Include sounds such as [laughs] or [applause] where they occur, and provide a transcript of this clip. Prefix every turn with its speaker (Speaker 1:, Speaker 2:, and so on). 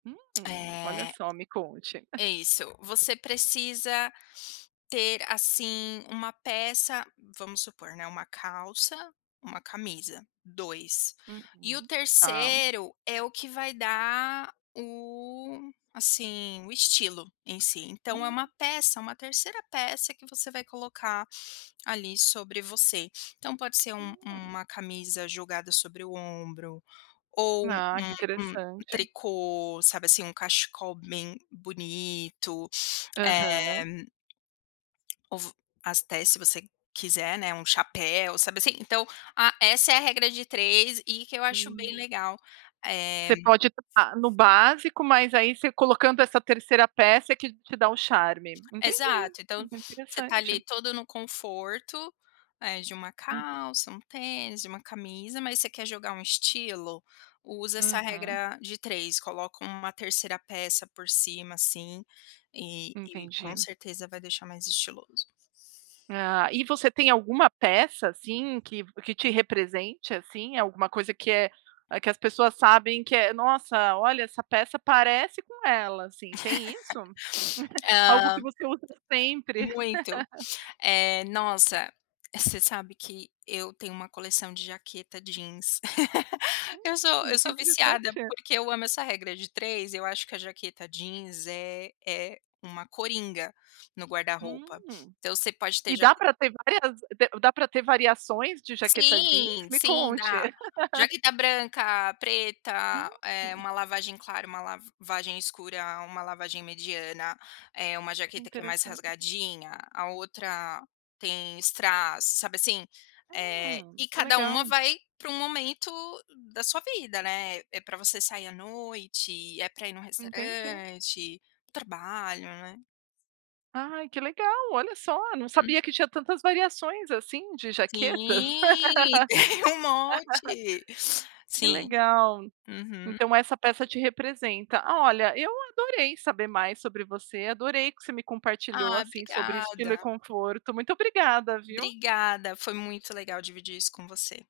Speaker 1: Hum, olha
Speaker 2: Eh
Speaker 1: só me conte. [chuckles]
Speaker 2: Isso, você precisa ter, assim, 1 peça vamos supor, né, 1 calça, 1 camisa, 2. E o
Speaker 1: Uhum. Tá.
Speaker 2: 3° é o que vai dar o assim, o estilo em si. Então, é
Speaker 1: Hum.
Speaker 2: uma peça, uma 3° peça que você vai colocar ali sobre você. Então, pode ser u uma
Speaker 1: Hum.
Speaker 2: uma camisa jogada sobre o ombro, ou
Speaker 1: Ah, que
Speaker 2: um um
Speaker 1: interessante.
Speaker 2: tricô, sabe assim, um cachecol bem bonito. Eh
Speaker 1: Aham.
Speaker 2: ou v até se você q quiser, né, um chapéu, sabe, assim. Então, a essa é a regra de 3 e que eu acho bem
Speaker 1: Hum.
Speaker 2: legal. Eh
Speaker 1: Você pode estar no básico, mas aí você colocando essa 3° peça é que te dá o charme. Entendi.
Speaker 2: Exato. Então, você tá ali
Speaker 1: Interessante.
Speaker 2: todo no conforto, eh, de uma
Speaker 1: Hum.
Speaker 2: calça, um tênis, de uma camisa mas você quer jogar um estilo, usa essa
Speaker 1: Uhum.
Speaker 2: regra de 3, coloca uma 3° peça por cima, assim, e e com
Speaker 1: Entendi.
Speaker 2: certeza vai deixar mais estiloso.
Speaker 1: Ah, e você tem alguma peça, assim, que que te represente, assim? Alguma coisa que é que as pessoas sabem que é: "Nossa, olha, essa peça parece com ela." Assim, tem isso?
Speaker 2: [laughs]
Speaker 1: [chuckles] Algo que
Speaker 2: Hã
Speaker 1: você usa sempre.
Speaker 2: Muito.
Speaker 1: [laughs]
Speaker 2: Eh, nossa, você sabe que eu tenho uma coleção de jaqueta jeans. [laughs] Eu sou eu
Speaker 1: Hum, que
Speaker 2: sou viciada
Speaker 1: interessante.
Speaker 2: porque
Speaker 1: [chuckles]
Speaker 2: eu amo essa regra de 3, eu acho que a jaqueta jeans é é uma coringa no guarda-roupa.
Speaker 1: Hum.
Speaker 2: Então, você pode ter
Speaker 1: E
Speaker 2: jaq
Speaker 1: dá para ter várias d dá para ter variações de jaqueta jeans?
Speaker 2: Sim,
Speaker 1: Me
Speaker 2: sim
Speaker 1: conte.
Speaker 2: dá.
Speaker 1: [laughs]
Speaker 2: Jaqueta branca, preta, eh,
Speaker 1: Hum.
Speaker 2: uma lavagem clara, uma lavagem escura, uma lavagem mediana, eh, uma jaqueta que é mais
Speaker 1: Interessante.
Speaker 2: rasgadinha, a outra tem strass, sabe assim? Eh,
Speaker 1: Hum.
Speaker 2: e
Speaker 1: Qtue
Speaker 2: cada uma
Speaker 1: legal.
Speaker 2: vai para um momento da sua vida, né. É para você sair à noite, é para ir no
Speaker 1: Entendi.
Speaker 2: restaurante, trabalho, né.
Speaker 1: Ai, que legal! Olha só, não
Speaker 2: Uhum.
Speaker 1: sabia que tinha tantas variações assim de jaquetas.
Speaker 2: Sim, tem um monte.
Speaker 1: [laughs] Que
Speaker 2: Sim.
Speaker 1: legal.
Speaker 2: Uhum.
Speaker 1: Então, essa peça te representa. Olha, eu adorei saber mais sobre você, adorei o que você me compartilhou,
Speaker 2: Ah,
Speaker 1: assim, sobre estilo e
Speaker 2: obrigada.
Speaker 1: conforto, muito obrigada, viu.
Speaker 2: Obrigada, foi muito legal dividir isso com você.